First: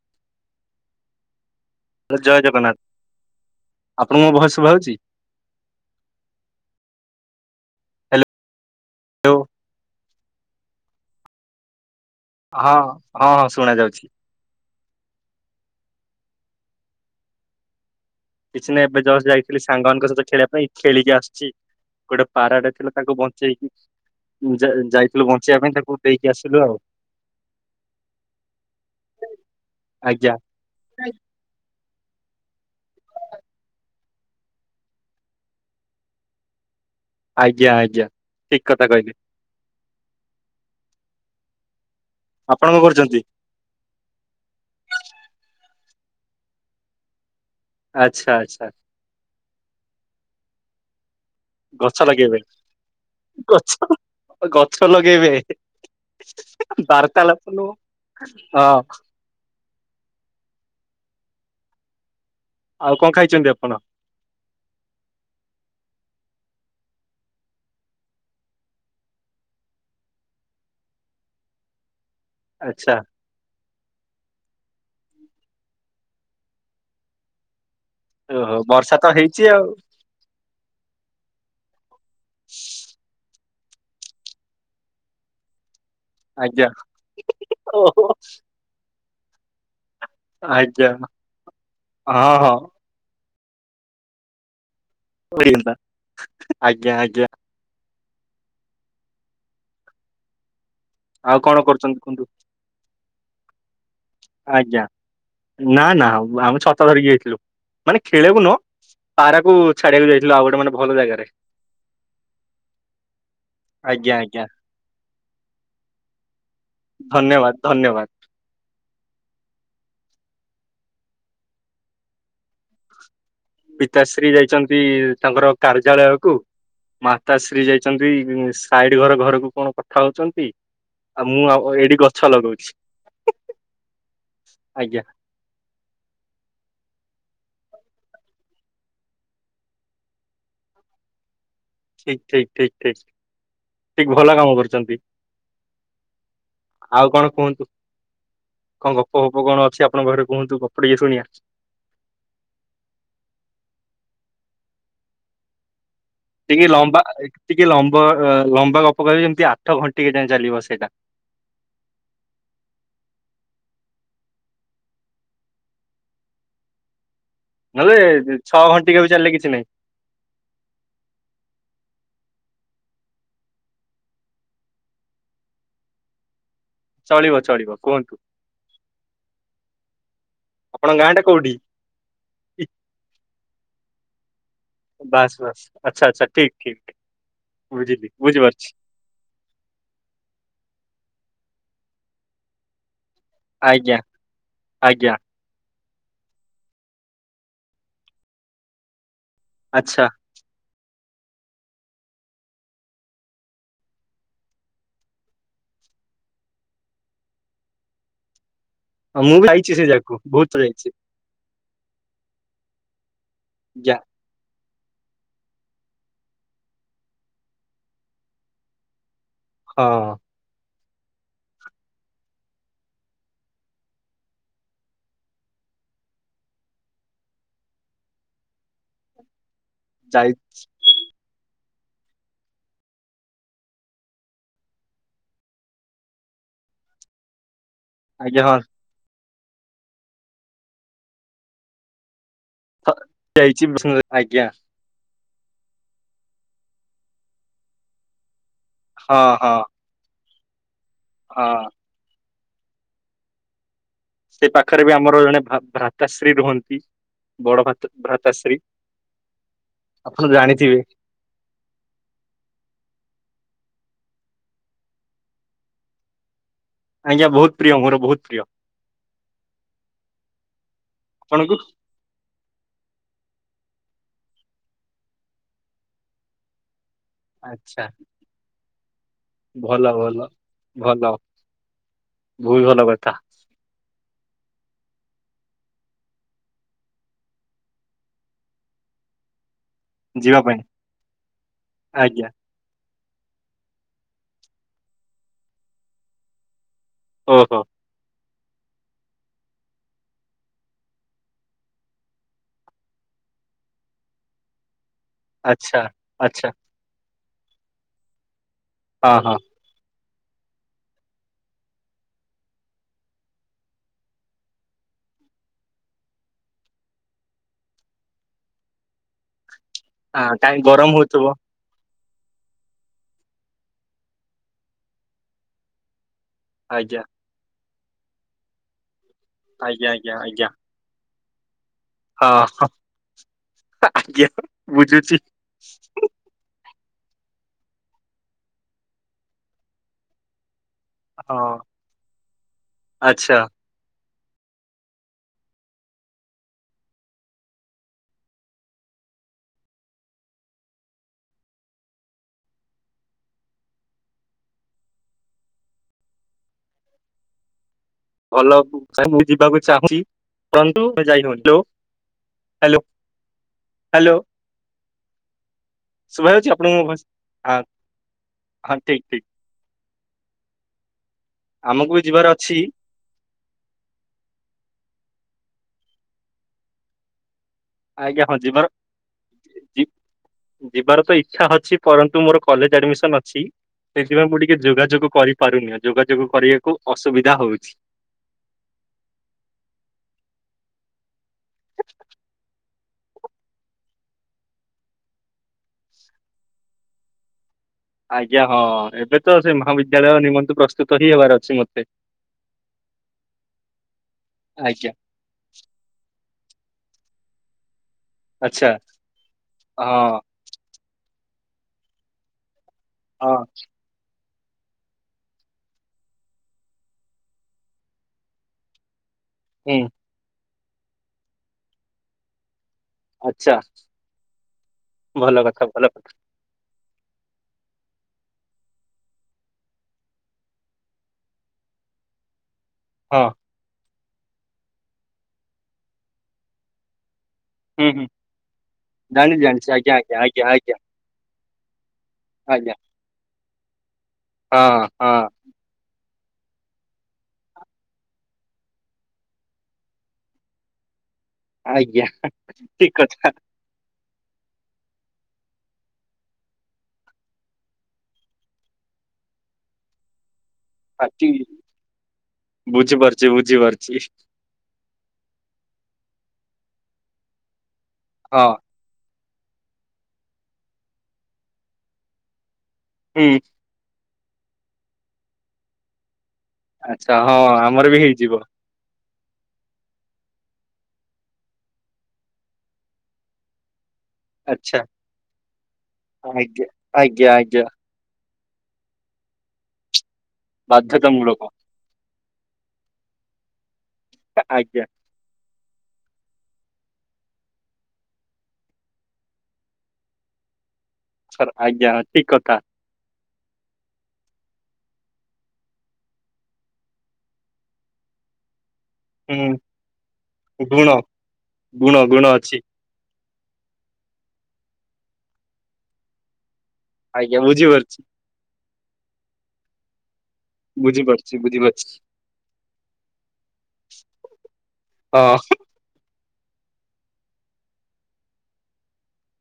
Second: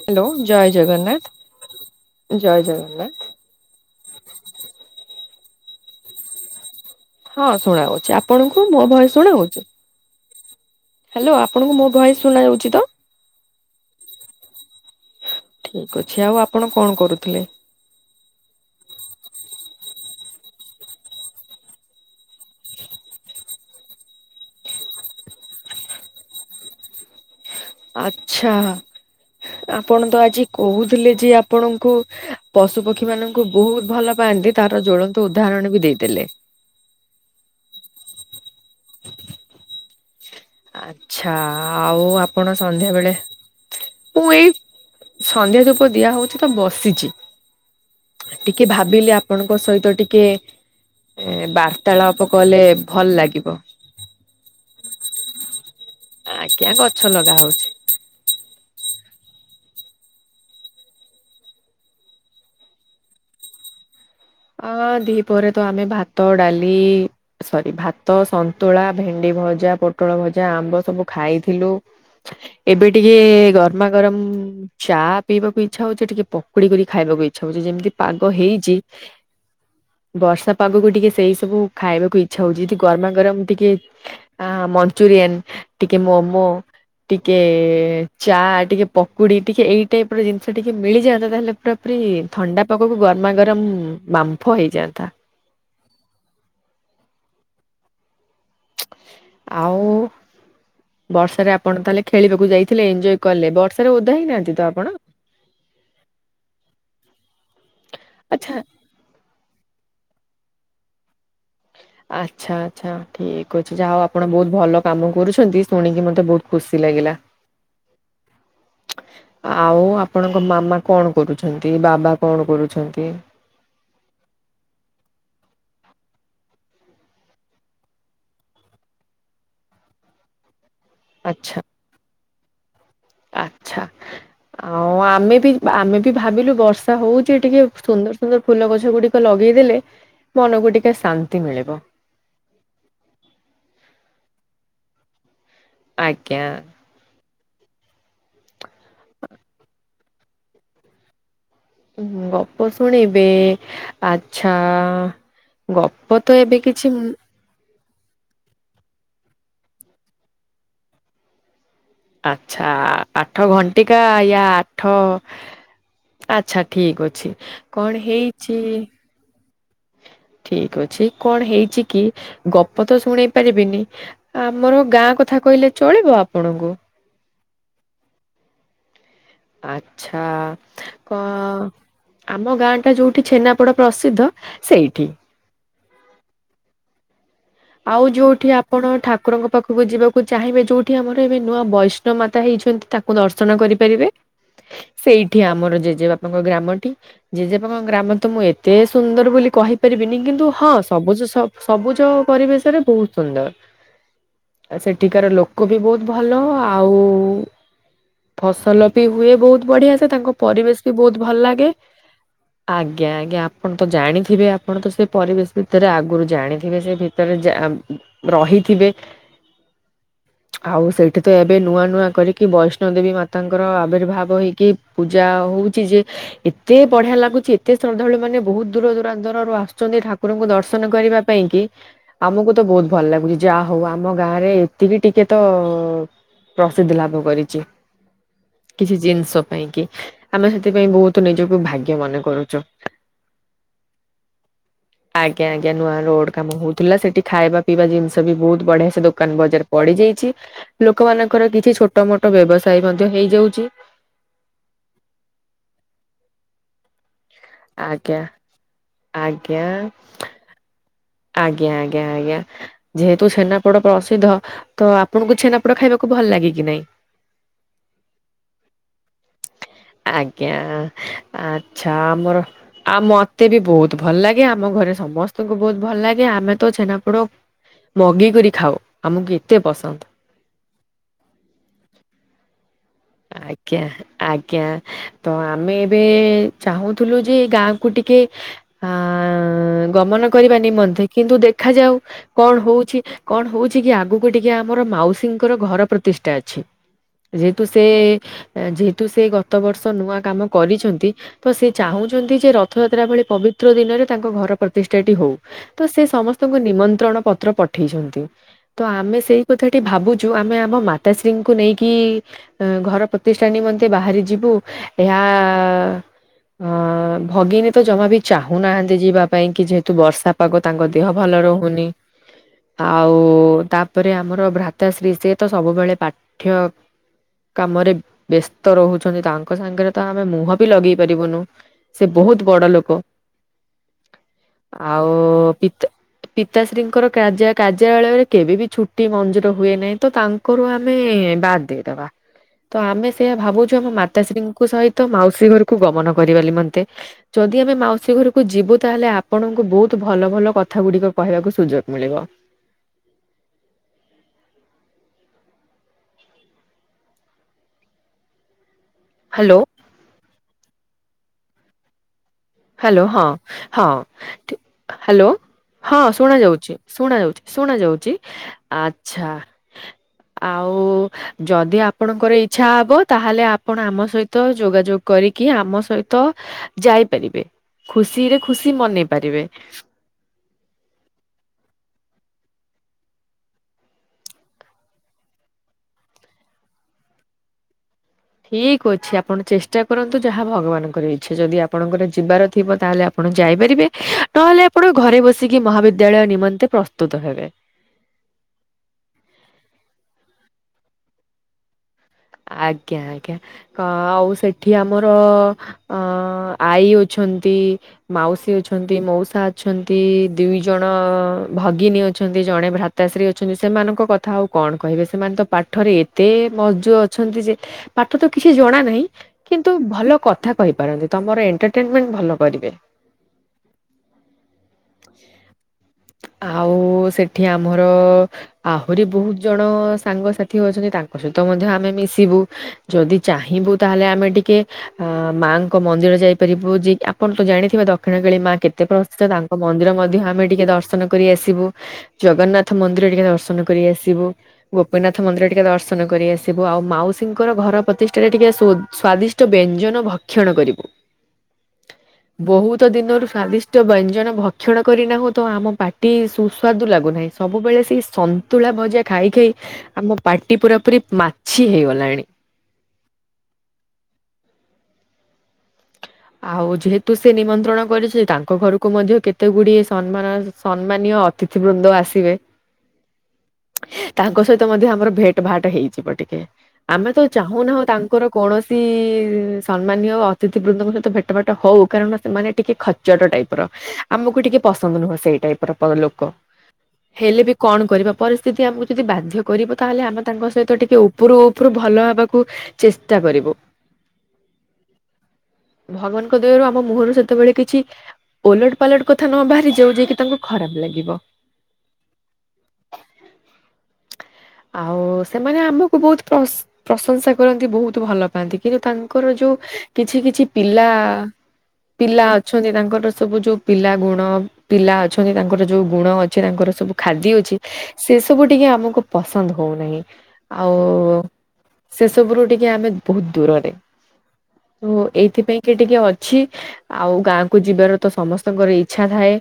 Hello ଜୟ ଜଗନ୍ନାଥ। ଜୟ ଜଗନ୍ନାଥ। ଆପଣଙ୍କୁ ମୋ ଭଏସ ଶୁଭା ହଉଛି? ହଁ ଶୁଣାହୋଉଛି। ଆପଣଙ୍କୁ ମୋ ଭଏସ ହ୍ୟାଲୋ ଶୁଣାହୋଉଛି? ହ୍ୟାଲୋ ଆପଣଙ୍କୁ ମୋ ଭଏସ ଶୁଣା ଯାଉଛି ହଁ ତ? ହଁ ହଁ ଶୁଣା ଯାଉଛି। ଠିକ ଅଛି ଆଉ ଆପଣ କଣ କରୁଥିଲେ? କିଛି ନା ଏବେ ଯୁଷ୍ଟ ଯାଇଥିଲି ସାଙ୍ଗମାନଙ୍କ ସହିତ ଖେଳିବା ପାଇଁ ଖେଳିକି ଆସଛି। ଗୋଟେ ପାରାଟା ଥିଲା ତାକୁ ବଞ୍ଚେଇକି ଯା ଯା ଯାଇଥିଲୁ ବଞ୍ଚେଇବା ପାଇଁ ତାକୁ ଦେଇକି ଆସିଲୁ ଆଉ। ଆଛା ଆପଣ ତ ଆଜ୍ଞା ଆଜି କହୁଥିଲେ ଯେ ଆପଣଙ୍କୁ ପଶୁ ପକ୍ଷୀ ମାନଙ୍କୁ ବହୁତ ଭଲ ପାଆନ୍ତି। ତାର ଜ୍ୱଳନ୍ତ ଉଦାହରଣ ବି ଦେଇଦଲେ। ଆଜ୍ଞା ଆଜ୍ଞା ଠିକ କଥା କହିଲେ। ଆଚ୍ଛା। ଆଉ ଆପଣ କଣ ସନ୍ଧ୍ୟା ବେଳେ କରୁଛନ୍ତି ମୁଁ ଏଇ ସନ୍ଧ୍ୟା ଧୁପ ଦିଆ ହଉଛି ତ ବସିଛି ଆଚ୍ଛା ଟିକେ ଆଚ୍ଛା ଭାବିଲି ଆପଣଙ୍କ ସହିତ ଟିକେ ଏ ଗଛ ବାର୍ତ୍ତାଳାପ ଲଗେଇବେ କଲେ ଭଲ ଲାଗିବ। ଗଛ ଗଛ ଲଗ କେବେ ଆଜ୍ଞା ଗଛ ଲଗା ବାରତାଲାପ ହଉଛି। ନୁ ହଁ। ଆଉ କଣ ଖାଇଛନ୍ତି ଆପଣ? ଅ ଦିହି ପରେ ତ ଆମେ ଭାତ ଡାଲି ସରି ଭାତ ସନ୍ତୁଳା ଭେଣ୍ଡି ଭଜା ପୋଟଳ ଭଜା ଆମ୍ବ ସବୁ ଖାଇଥିଲୁ। ଏବେ ଆଚ୍ଛା ଟିକେ ଗରମା ଗରମ ଚା ପିଇବାକୁ ଇଚ୍ଛା ହଉଛି ଟିକେ ପକୁଡି କରି ଖାଇବାକୁ ଇଚ୍ଛା ହଉଛି ଯେମିତି ପାଗ ଓହୋ ହେଇଚି। ବର୍ଷା ତ ହେଇଛି ଆଉ ବର୍ଷା ପାଗକୁ ଟିକେ ସେଇ ସବୁ ଖାଇବାକୁ ଇଚ୍ଛା ହଉଛି ଯଦି ଗରମା ଗରମ ଏମିତିକି ଆଁ ମଞ୍ଚୁରିଆନ ଟିକେ ମୋମୋ ଆଜ୍ଞା ଟିକେ ଓହୋ ଚା ଟିକେ ପକୁଡି ଟିକେ ଏଇ ଟାଇପ ର ଜିନିଷ ଟିକେ ଆଜ୍ଞା ମିଳିଯାଆନ୍ତା ତାହେଲେ ପୁରା ପୁରି ହଁ ଥଣ୍ଡା ପାଗକୁ ଗରମା ଗରମ ବାମ୍ଫ ହେଇଯାଆନ୍ତା। [unintelligible] ଆଜ୍ଞା ଆଜ୍ଞା। ଆଉ ଆଉ ବର୍ଷାରେ କଣ ଆପଣ କରୁଛନ୍ତି ତାହେଲେ କୁହନ୍ତୁ ଖେଳିବାକୁ ଯାଇଥିଲେ ଏଞ୍ଜୟେ କଲେ ବ କି ନାହାନ୍ତି ତ ଆଜ୍ଞା ଆପଣ? ନା ନା ଆମେ ଛତା ଧରିକି ଯାଇଥିଲୁ ମାନେ ଖେଳିବାକୁ ଆଚ୍ଛା ନୁହଁ। ପାରାକୁ ଛାଡିବାକୁ ଯାଇଥିଲୁ ଆଉ ଗୋଟେ ମାନେ ଭଲ ଜାଗାରେ। ଆଚ୍ଛା ଆଚ୍ଛା ଠିକ ଅଛି ଯାହା ହଉ ଆଜ୍ଞା ଆପଣ ଆଜ୍ଞା। ବହୁତ ଭଲ କାମ କରୁଛନ୍ତି ଶୁଣିକି ମତେ ବହୁତ ଖୁସି ଲାଗିଲା। ଧନ୍ୟବାଦ ଧନ୍ୟବାଦ। ଆଉ ଆପଣଙ୍କ ମାମା କଣ କରୁଛନ୍ତି ବାବା କଣ କରୁଛନ୍ତି? ପିତାଶ୍ରୀ ଯାଇଛନ୍ତି ତାଙ୍କର କାର୍ଯ୍ୟାଳୟକୁୁ। ମାତା ଶ୍ରୀ ଯାଇଛନ୍ତି ସାଇଡ ଘର ଘରକୁ କଣ କଥା ହଉଛନ୍ତି। ଆଉ ମୁଁ ଆଚ୍ଛା ଆଉ ଏଇଠି ଗଛ ଲଗଉଛି। ଆଚ୍ଛା ଆଉ ଆଜ୍ଞା ଆମେ ବି ଆମେ ବି ଭାବିଲୁ ବର୍ଷା ହଉଛି ଟିକେ ସୁନ୍ଦର ସୁନ୍ଦର ଫୁଲ ଗଛ ଗୁଡିକ ଲଗେଇଦେଲେ ମନକୁ ଟିକେ ଶାନ୍ତି। ମିଳିବ ଠିକ ଠିକ ଠିକ ଠିକ ଠିକ ଭଲ କାମ କରୁଛନ୍ତି। ଆଜ୍ଞା। ଆଉ କଣ କୁହନ୍ତୁ କଣ ଗପ ଫପ କଣ ଅଛି ଆପଣଙ୍କ ଘରେ କୁହନ୍ତୁ ଗପ ଟିକେ ସୁଣିଆ। ଉଁ ଗପ ଶୁଣିବେ ଆଚ୍ଛା ଗପ ତ ଏବେ ଟିକେ କିଛି ଲମ୍ବା ଏ ଟିକେ ଲମ୍ବା ବ ଅ ଲମ୍ବା ଗପ କରିବେ ଯେମିତି ଆଠ ଘଣ୍ଟିକା ଯାଏ ଚାଲିବ ସେଇଟା। ଆଚ୍ଛା ଆଠ ଘଣ୍ଟିିକା ୟା ଆଠ ଆଚ୍ଛା ଠିକ ଅଛି। କଣ ନେଲେ ହେଇଛି ଛଅ ଘଣ୍ଟିକା ବି ଚାଲିଲେ କିଛି ନାହିଁ। ଠିକ ଅଛି କଣ ହେଇଛି କି ଗପ ତ ଶୁଣେଇ ପାରିବିନି ଆମର ଗାଁ କଥା କହିଲେ ଚଳିବ ଆପଣଙ୍କୁ? ଚଳିବ ଚଳିବ କୁହନ୍ତୁ। ଆଚ୍ଛା ଆପଣଙ୍କ ଗାଁ କ ଟା କୋଉଠି? ଆମ ଗାଁ ଟା ଯୋଉଠି ଛେନାପୋଡା ପ୍ରସିଦ୍ଧ ସେଇଠି। ବାସ୍ ଆଚ୍ଛା ଆଚ୍ଛା ଠିକ୍ ଠିକ୍। ଆଉ ଯୋଉଠି ଆପଣ ଠାକୁରଙ୍କ ପାଖକୁ ଯିବାକୁ ଚାହିଁବେ ଯୋଉଠି ଆମର ଏବେ ନୂଆ ବୈଷ୍ଣ ମାତା ହେଇଛନ୍ତି ତାକୁ ଦର୍ଶନ ଆଜ୍ଞା କରିପାରିବେ ଆଜ୍ଞା। ସେଇଠି ଆମର ଜେଜେବାପାଙ୍କ ଗ୍ରାମ ଟି ଜେଜେବାପାଙ୍କ ଗ୍ରାମ ତ ମୁଁ ଏତେ ସୁନ୍ଦର ବୋଲି ଆଚ୍ଛା କହିପାରିବିନି କିନ୍ତୁ ହଁ। ସବୁଜ ସ ସବୁଜ ପରିବେଶରେ ବହୁତ ସୁନ୍ଦର। ଆଉ ସେଠିକାର ଲୋକ ବି ବହୁତ ଭଲ ଆଉ ଫସ ତଲପି ହୁଏ ମୁଁ ବି ବହୁତ ଯାଇଛି ବଢିଆ ସେ ଜାଗାକୁ ତାଙ୍କ ବହୁତ ଥର ପରିବେଶ ଯାଇଛି ବି ବହୁତ ଭଲ ଲାଗେ ଆଜ୍ଞା ଆ ଆଜ୍ଞା ଆପଣ ତ ଆଜ୍ଞା ଜାଣିଥିବେ ଆପଣ ତ ସେ ପରିବେଶ ଭିତରେ ଆଗରୁ ଜାଣିଥିବେ ସେ ଭିତ ରହିଥିବେ। ହଁ। ଆଉ ସେଇଠି ତ ଏବେ ନୂଆ ନୂଆ କରିକି ବୈଷ୍ଣୋ ଦେବୀ ମାତାଙ୍କର ଆବିର୍ଭାବ ହେଇକି ପୂଜା ହଉ ଏତେ ବଢିଆ ଲାଗୁଛି ଏତେ ଶ୍ରଦ୍ଧାଳୁ ମାନେ ବହୁତ ଦର ଦରାନ୍ତରୁ ଆ ଛନ୍ତି ଯାଇ ଠାକୁରଙ୍କୁ ଦର୍ଶନ କରିବା ପାଇଁ କି। ଆମକୁ ତ ବହୁତ ଭଲ ଲାଗୁଛି ଯାହା ହଉ ଆମ ଗାଁ ରେ ଏତିକି ଟିକେ ତ ପ୍ରସିଦ୍ଧି ଲାଭ କରିଛି। ଆଜ୍ଞା ହଁ କିଛି ଜିନିଷ ପାଇଁ କି ଆମେ ସେଥିପାଇଁ ବହୁତ ନିଜକୁ ଭାଗ୍ୟ ମନେ କରୁଛୁ ହ ଯାଇଛି ପସ ଆଞା। ଆଜ୍ଞା ଆଜ୍ଞା ନୂଆ ରୋଡ କାମ ହଉଥିଲା ସେଠି ଖାଇବା ପିଇବା ଜିନିଷ ବି ବହୁତ୍ ହୁ ବଢିଆ ସେ ହଁ ଦୋକାନ ହଁ ବଜାର ପଡିଯାଇଛି। ଲୋକମାନାନଙ୍କର ହଁ। କିଛି ଛୋଟ ମୋଟ ବ୍ୟବସାୟ ମଧ୍ୟ ହେଇଯାଉଛି। ସେ ପାଖରେ ବି ଆମର ଜଣେ ଭ୍ରାତାଶ୍ରୀ ରୁହନ୍ତି। ବଡ ଭ୍ରାତା- ଆଜ୍ଞା ଭ୍ରାତାଶ୍ରୀ। ଆଜ୍ଞା। ଆପଣ ଜାଣିଥିବେ ଆଜ୍ଞା ଆଜ୍ଞା ଆଜ୍ଞା ଯେହେତୁ ସେନ ବଟ ପ୍ରସିଦ୍ଧ ତ ଆପଣଙ୍କୁ ଛେନାପୋଡ଼ ଖାଇବାକୁ ଭଲ ଲାଗେ। କି ନାଇଁ? ଆଜ୍ଞା ବହୁତ ପ୍ରିୟ ମୋର ବହୁତ ପ୍ରିୟ। ଆଜ୍ଞା ଆପଣଙ୍କୁ? ଆଚ୍ଛା ଆମର ଆ ମତେ ବି। ବହୁତ ଭଲ ଲାଗେ ଆମ ଘରେ ସମସ୍ତଙ୍କୁ ବହୁତ ଭଲ ଲାଗେ ଆମେ ତ ଛେନାପୋ ପୋଡ ଆଚ୍ଛା ମଗେଇ କରି ଖାାଉ ଆମକୁ ଏତେ ଭଲ ପସନ୍ଦ। ବୋହୁତ ଭଲ ପାଏ। ଆଜ୍ଞା। ଆଜ୍ଞା ତ ଆମେ ଏବେ ଚାହୁଁଥିଲୁ ଯେ ଗାଁ କ ଟିକେ ଅ ଅ ଗମନ ଯିବା କରିବା ପାଇଁ ନିମନ୍ତେ କିନ୍ତୁ ଦେଖାଯାଉ ଆଜ୍ଞା କଣ ହଉଛି। କଣ ହଉଛି କି ଆଗକୁ ଟିକେ ଆମର ମାଉସୀଙ୍କର ଘର ପ୍ରତିଷ୍ଠା ଅଛି। ଓଃ ହୋ। ଯେହେତୁ ସେ ଯେହେତୁ ସେ ଗତ ବର୍ଷ ନୂଆ କାମ କରିଛନ୍ତି ତ ସେ ଚାହୁଁଛନ୍ତି ଯେ ରଥ ଯାତ୍ରା ଭଳି ପବିତ୍ର ଦିନରେ ତାଙ୍କ ଘର ପ୍ରତି ପ୍ରତିଷ୍ଠାଟି ହଉ ଆଚ୍ଛା ତ ସେ ଆଚ୍ଛା ସମସ୍ତଙ୍କୁ ନିମନ୍ତ୍ରଣ ପତ୍ର ପଠେଇଛନ୍ତି। ତ ହଁ ଆମେ ହଁ ସେଇ କଥାଟି ଭାବୁଛୁ ଆମେ ଆମ ମାତାଶ୍ରୀଙ୍କୁ ନେଇକି ଅ ଘର ପ୍ରତିଷ୍ଠା ନିମନ୍ତେ ବାହାରି ଯିବୁ ଏହା ଅ ଭଗିନୀ ତ ଜମା ବି ଚାହୁଁନାହାନ୍ତି ଯିବା ପାଇଁ କି ଯେହେତୁ ତୁ ବର୍ଷା ହଁ ପାଗ କାହିଁ ତାଙ୍କ ଗରମ ଦେହ ଭଲ ହଉଥିବ ରହୁନି। ଆଉ ତାପରେ ଆମର ଭ୍ରାତାଶ୍ରୀ ସେ ତ ସବୁବେଳେ ପା ଆଜ୍ଞା। କାମରେ ବ୍ୟସ୍ତ ରହୁଛନ୍ତି ତାଙ୍କ ସାଙ୍ଗରେ ଆଜ୍ଞା ତ ଆଜ୍ଞା ଆମେ ଆଜ୍ଞା ମୁହଁ ବି ଲଗେଇ ପାରିବୁନୁ। ସେ ବହୁତ୍ ହଁ ବଡ଼ ଲୋକ। ଆଜ୍ଞା ଆଉ ବୁଝୁଛି ପିତା ପିତାଶ୍ରୀଙ୍କୁ ଙ୍କର କାର୍ଯ୍ୟାଳୟରେ କେବେ ବିି ଛୁଟି ମଞ୍ଜୁର ହୁଏ ନାହିଁ ତ ତାଙ୍କ ଆମେ ହଁ ବାଦ୍ ଦେଇଦବା ତ ଆମେ ସେଆ ଆଚ୍ଛା ଭାବୁଛୁ ଆମ ମାତାଶ୍ରୀଙ୍କ ସହିତ ମାଉସୀ ଘରକୁ ଗମନ କରିବା ନିମନ୍ତେ ଯଦି ଆମେ ମାଉସୀ ଘରକୁ ଯିବୁ ତା ତାହେଲେ ଆପଣଙ୍କୁ ବହୁତ ଭଲ ଭଲ କଥା ଗୁଡିକ କହିବାକୁ ସୁଯୋଗ ମିଳିବ। ଭଲ ମୁ ହ୍ୟାଲୋ। ଯିବାକୁ ଚାହୁଁଛି ଯାଇହଉନି। ହାଲୋ ହଁ ହଁ ହାଲୋ। ହଁ ଶୁଣା ଶୁଭାଯାଉଛି ଯାଉଛି ଆପଣଙ୍କୁ ମୋ ଭଏସ ଶୁଣା ଯାଉଛି ହଁ ଶୁଣା ଯାଉଛି ହଁ ଠିକ ଠିକ ଆଚ୍ଛା। ଆଉ। ଯଦି ଆମକୁ ବି ଯିବାର ଆପଣଙ୍କର ଅଛି ଇଚ୍ଛା ହବ ତାହେଲେ ଆପଣ ଆମ ସହିତ ଯୋଗାଯୋଗ କରିକି କି ଆମ ସହିତ ଯାଇପାରିବେ। ଆଜ୍ଞା ହଁ ଖୁସିରେ ଯି ଖୁସି ମନେଇ ପାରିବେ ଯିବାର ଯିବାର ତ ଇଚ୍ଛା ଅଛି ପରନ୍ତୁ କିନ୍ତୁ ମୋର କଲେଜ ଆଡ଼ିମିସନ୍ ଅଛି। ସେଥିପାଇଁ ମୁଁ ଟିକେ ଯୋଗାଯୋଗ କରିପାରୁନି ଯୋଗାଯୋଗ କରିବାକୁ ଅସୁବିଧା ହଉଛି। ଠିକ ଅଛି ଆପଣ ଚେଷ୍ଟା କରନ୍ତୁ ଯାହା ଭଗବାନଙ୍କର ଇଚ୍ଛା ଯଦି ଆପଣଙ୍କର ଯିବାର ଥିବ ତାହେଲେ ଆପଣ ଯାଇପାରିବେ ନହେଲେ ଆପଣ ଘରେ ବସିକି ମହାବିଦ୍ୟାଳୟ ନିମନ୍ତେ ପ୍ରସ୍ତୁତ ହେବେ। ଆଜ୍ଞା ହଁ ଏବେ ତ ସେ ମହାବିଦ୍ୟାଳୟ ନିମନ୍ତେ ପ୍ରସ୍ତୁତ ହିଁ ହେବାର ଅଛି ମତେ। ଆଜ୍ଞା ଆଜ୍ଞା ଆଉ ସେଠି ଆଜ୍ଞା। ଆମର ଅ ଆଈ ଅଛନ୍ତି ମାଉସୀ ଆଚ୍ଛା ଅଛନ୍ତି ମଉସା ଅଛନ୍ତି ହଁ ଦୁଇ ଜଣ ଭଗିନୀ ଅଛନ୍ତି ଜଣେ ଭ୍ରାତାଶ୍ରୀ ହଁ ଅଛନ୍ତି ସେମାନଙ୍କ କଥା ଆଉ। କଣ କହିବେ ସେମାନେ ତ ପାଠରେ ଏତେ ମଜଜୁର ଅଛନ୍ତି ଯେ ପାଠ ତ କିଛି ଜଣା ନାହିଁ। କିନ୍ତୁ ହୁଁ ଭଲ କଥା କହିପାରନ୍ତି ତମର ଏଣ୍ଟରଟେନମେଣ୍ଟ ଭଲ କରିବେ। ଆଚ୍ଛା ଭଲ କଥା ଭଲ କଥା। ଆଉ ସେଠି ଆମର ଆହୁରି ବହୁତ ଜଣ ସାଙ୍ଗସାଥି ଅଛନ୍ତି ତାଙ୍କ ସହିତ ମଧ୍ୟ ଆମେ ମି ସିବୁ ଯଦି ହଁ। ଚାହିଁବୁ। ତାହେଲେ ଆମେ ଟିକେ ଅ ମାଙ୍କ ମନ୍ଦିର ଯାଇପାରିବୁ ଯେ। ଆପଣ ତ ଜାଣିଥିବେ ହୁଁ ହୁଁ ଦକ୍ଷିଣକାଳି ମା କେତେ ପ୍ରସିଦ୍ଧ ଜାଣିଛି ତାଙ୍କ ଜାଣିଛି ମନ୍ଦିର ଆଜ୍ଞା ମଧ୍ୟ ଆଜ୍ଞା ଆମେ ଆଜ୍ଞା ଟିକେ ଆଜ୍ଞା ଦର୍ଶନ କରି ଆସିବୁ। ଜଗନ୍ନାଥ ଆଜ୍ଞା ମନ୍ଦିର ଟିକେ ଦର୍ଶନ କରି ଆସିବୁ ହଁ ଗୋପୀନାଥ ହଁ। ମନ୍ଦିର ଟିକେ ଦର୍ଶନ କରି ଆସିବୁ ଆଉ। ମାଉସୀଙ୍କର ଘର ପ୍ରତିଷ୍ଠାରେ ଟିକେ ସୋ ସ୍ଵାଦିଷ୍ଟ ବ୍ୟଞ୍ଜନ ଭକ୍ଷଣ କରିବୁ। ଆଜ୍ଞା ବହୁତ ଠିକ ଦିନରୁ କଥା ସ୍ଵାଦିଷ୍ଟ ବ୍ୟଞ୍ଜନ ଭକ୍ଷଣ କରିନାହୁନ୍ତି। ତ ଆମ ପାଟି ସୁସ୍ୱାଦୁ ଲାଗୁନାହିଁ ସବୁବେଳେ ସେ ସନ୍ତୁଳା ଭଜା ଖାଇ ଖାଇ ଆମ ପାଟି ପାଟି ପୁରାପୁରୀ ମା ପାଟି ବୁଝିପାରୁଛି ବୁଝିପାରୁଛି ଆଉ ଯେହେତୁ ସେ ନିମନ୍ତ୍ରଣ କରିଛନ୍ତି ହଁ ତାଙ୍କ ଘରକୁ ମଧ୍ୟ କେତେ ଏତେ ଗୁଡିଏ ସମ୍ମାନ ସମ୍ମାନୀୟ ଅତିଥି ବୃନ୍ଦ ଆସିବେ ହୁଁ ତାଙ୍କ ସହିତ ମଧ୍ୟ ଆମର ଭେଟ ଭାଟ ହେଇଯିବ ଟିକେ ଆମେ ଆଚ୍ଛା ତ ହଁ ଚାହୁଁନାହୁଁ ଆମର ବି ତାଙ୍କର ହେଇଯିବ କୌଣସି ସମ୍ମାନୀୟ ଅତିଥି ବୃନ୍ଦଙ୍କ ସହିତ ଭେଟ ବାେଟ ହଉ କାରଣ ସେମାନେ ଟିକେ ଖଚଟ ଟାଇପ ର ଆମକୁ ଟିକେ ଆଚ୍ଛା ପସନ୍ଦ ନୁହଁ ସେଇ ଟାଇପ ର ଲୋକ ଆଜ୍ଞା ଆଜ୍ଞା ହେଲେ ବି ଆଜ୍ଞା। କଣ କରିବା ପରି ସ୍ଥିତି ଆମକୁ ଯଦି ବାଧ୍ୟ କରିବ ତାହେଲେ ଆମେ ତାଙ୍କ ସହିତ ଟିକେ ଉପରୁ ବାଧ୍ୟତାମୂଳକ ଉପରୁ ଭଲ ହେବାକୁ କୁ ଚେଷ୍ଟା କରିବୁ ଆଜ୍ଞା ଭଗବାନଙ୍କ ଦୟା ରୁ ଆମ ମୁହଁରୁ ସେତେବେଳେ କିଛି ଓଲଟ ପାଲଟ କଥା ନ ବାହାରି ଯୋଉ ଯା କିି ତାଙ୍କୁ ଖରାପ ଲାଗି ସାର୍ ଆଜ୍ଞା ଠିକ କଥା ଆଉ ସେମାନେ ଆମକୁ ବହୁତ ପ୍ରସ ପ୍ରଶଂସା କରନ୍ତି ବହୁତ ଭଲ ପାଆନ୍ତି। କିନ୍ତୁ ତାଙ୍କର ଯୋଉ ହୁଁ କିଛି କିଛି ପିଲା ଗୁଣ ଗୁଣ ପିଲା ଗୁଣ ଅଛି ଅଛନ୍ତି ତାଙ୍କର ସବୁ ଯୋଉ ପିଲା ଗୁଣ ପିଲା ଅଛନ୍ତି ତାଙ୍କର ଯୋଉ ଗୁଣ ଅଛି ତାଙ୍କର ସବୁ ଖାଦି ଆଜ୍ଞା ଅଛି ବୁଝିପାରୁଛି ସେ ସବୁ ଟିକେ ଆମକୁ ପସନ୍ଦ ହଉନାହିଁ ଆଉ ବୁଝିପାରୁଛି ବୁଝିପାରୁଛି। ସେସବୁ ରୁ ଟିକେ ଆମେ ବହୁତ ଦୂରରେ ତ ହଁ ଏଇଥିପାଇଁ କି ଟିକେ ଅ ଛି ଆଉ ଗାଁକୁ ଯିବାର ତ ସମସ୍ତଙ୍କର ଇଛା ଥାଏ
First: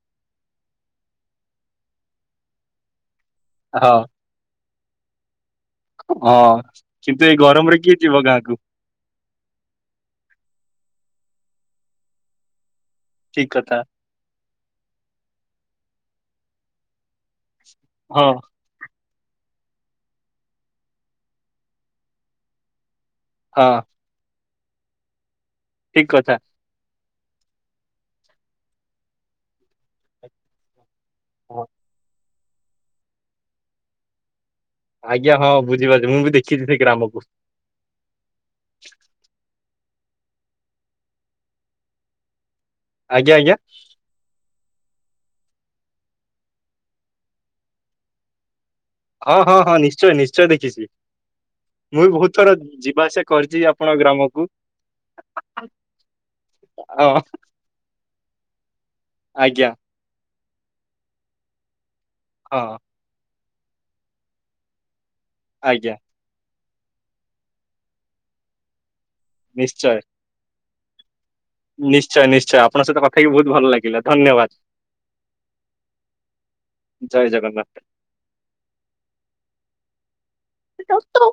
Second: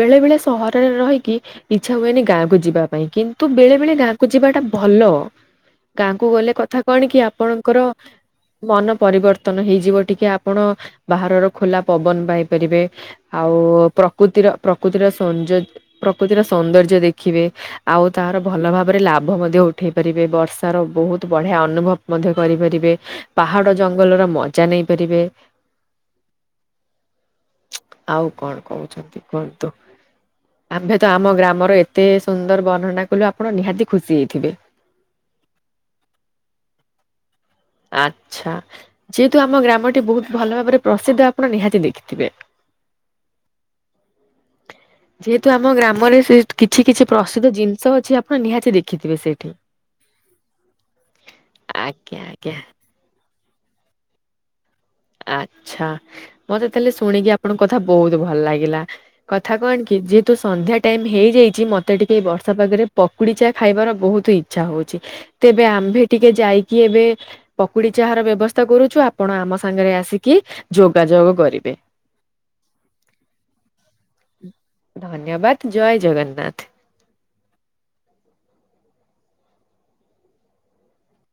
ବେଳେ ବେଳେ ସହରରେ ରହିକି ଇଚ୍ଛା ହୁଏନି ଗାଁକୁ ଯିବା ପାଇଁ କିନ୍ତୁ ବେଳେ ବେଳେ ହଁ ଗାଁକୁ ଯିବାଟା ଭଲ ଗାଁକୁ ଗଲେ ହଁ କଥା କଣ କି କିନ୍ତୁ ଏଇ ଗରମରେ ଆପଣଙ୍କର କିଏ ଯିବ ଗାଁକୁ ମନ ପରିବର୍ତ ତନ ହେଇଯିବ ଟିକେ ଆପଣ ବାହାରର ଖୋଲା ପବନ ପାଇପାରିବେ ଠିକ ଆଉ କଥା ପ୍ରକୃତିର ପ୍ରକୃତିର ସୌନ୍ଦ ପ୍ରକୃତିର ସୌନ୍ଦର୍ଯ୍ୟ ଦେଖିବେ ଆଉ ହଁ ତାର ଭଲ ଭାବ ଉପରେ ଲାଭ ମଧ୍ୟ ଉଠେଇ ପାରିବେ ବର୍ଷ ର ବହୁତ ବଢିଆ ଅନୁଭବ ମଧ୍ୟ କରିପାରିବେ। ପାହାଡ ହଁ ଜଙ୍ଗଲର ମଜା ନେଇପାରିବେ। ଠିକ କଥା ଆଉ କଣ କହୁଛନ୍ତି କୁହନ୍ତୁ ଆମ୍ଭେ ତ ଆମ ହଁ ଗ୍ରାମର ଏତେ ସୁନ୍ଦର ବର୍ଣ୍ଣନା କଲୁ ଆପଣ ନିହାତି ଖୁସି ହେଇଥିବେ ଆଜ୍ଞା ହଁ ବୁଝିପାରୁଛି ମୁଁ ବି ଦେଖିଛି ସେ ଗ୍ରାମକୁ ଆଛା ଯେହେତୁ ଆମ ଗ୍ରାମ ଟି ବହୁତ ଭଲ ଭାବରେ ପ୍ରସିଦ୍ଧ ଆପଣ ନିହାତି ଦେଖିଥିବେ ଆଜ୍ଞା ଆଜ୍ଞା ଯେହେତୁ ଆମ ଗ୍ରାମରେ ସେ କିଛି କିଛି ପ୍ରସିଦ୍ଧ ଜିନିଷ ଅଛି, ଆପଣ ନିହାତି ଦେଖିଥିବେ ହଁ ସେଇଠି। ହଁ ହଁ ନିଶ୍ଚୟ ନିଶ୍ଚୟ ଦେଖିଛି ମୁଁ ବି ଆଜ୍ଞା ବହୁତ ଆଜ୍ଞା ଥର ଯିବା ଆସିବା କରିଛି ଆପଣ ଗ୍ରାମକୁ। ଆଚ୍ଛା ମତେ ତାହେଲେ ହଁ ଶୁଣିକି ଆପଣଙ୍କ କଥା ବହୁତ ଭଲ ଲାଗିଲା କଥା ଆଜ୍ଞା କଣ କି ଯି ତ ସନ୍ଧ୍ୟା ଟାଇମ ହେଇଯାଇଛି ମତେ ଟିକେ ବର୍ଷା ହଁ ପାଗରେ ପକୁଡ଼ିଚା ଖାଇବାର ବହୁତ ଇଚ୍ଛା ହଉଛି ତେବେ ଆଜ୍ଞା ଆମ୍ଭେ ଟିକେ ଯାଇକି କି ଏବେ ପକୁଡି ଚା ର ବ୍ୟବସ୍ଥା କରୁଛୁ ଆପଣ ଆମ ସାଙ୍ଗରେ ନିଶ୍ଚୟ ଆସିକି ଯୋଗାଯୋଗ କରିବେ। ନିଶ୍ଚୟ ନିଶ୍ଚୟ ଆପଣଙ୍କ ସହିତ କଥାହେଇକି ବହୁତ ଭଲ ଲାଗିଲା ଧନ୍ୟବାଦ। ଧନ୍ୟବାଦ ଜୟ ଜଗନ୍ନାଥ ଜୟ ଜଗନ୍ନାଥ। ୁ [inaudible]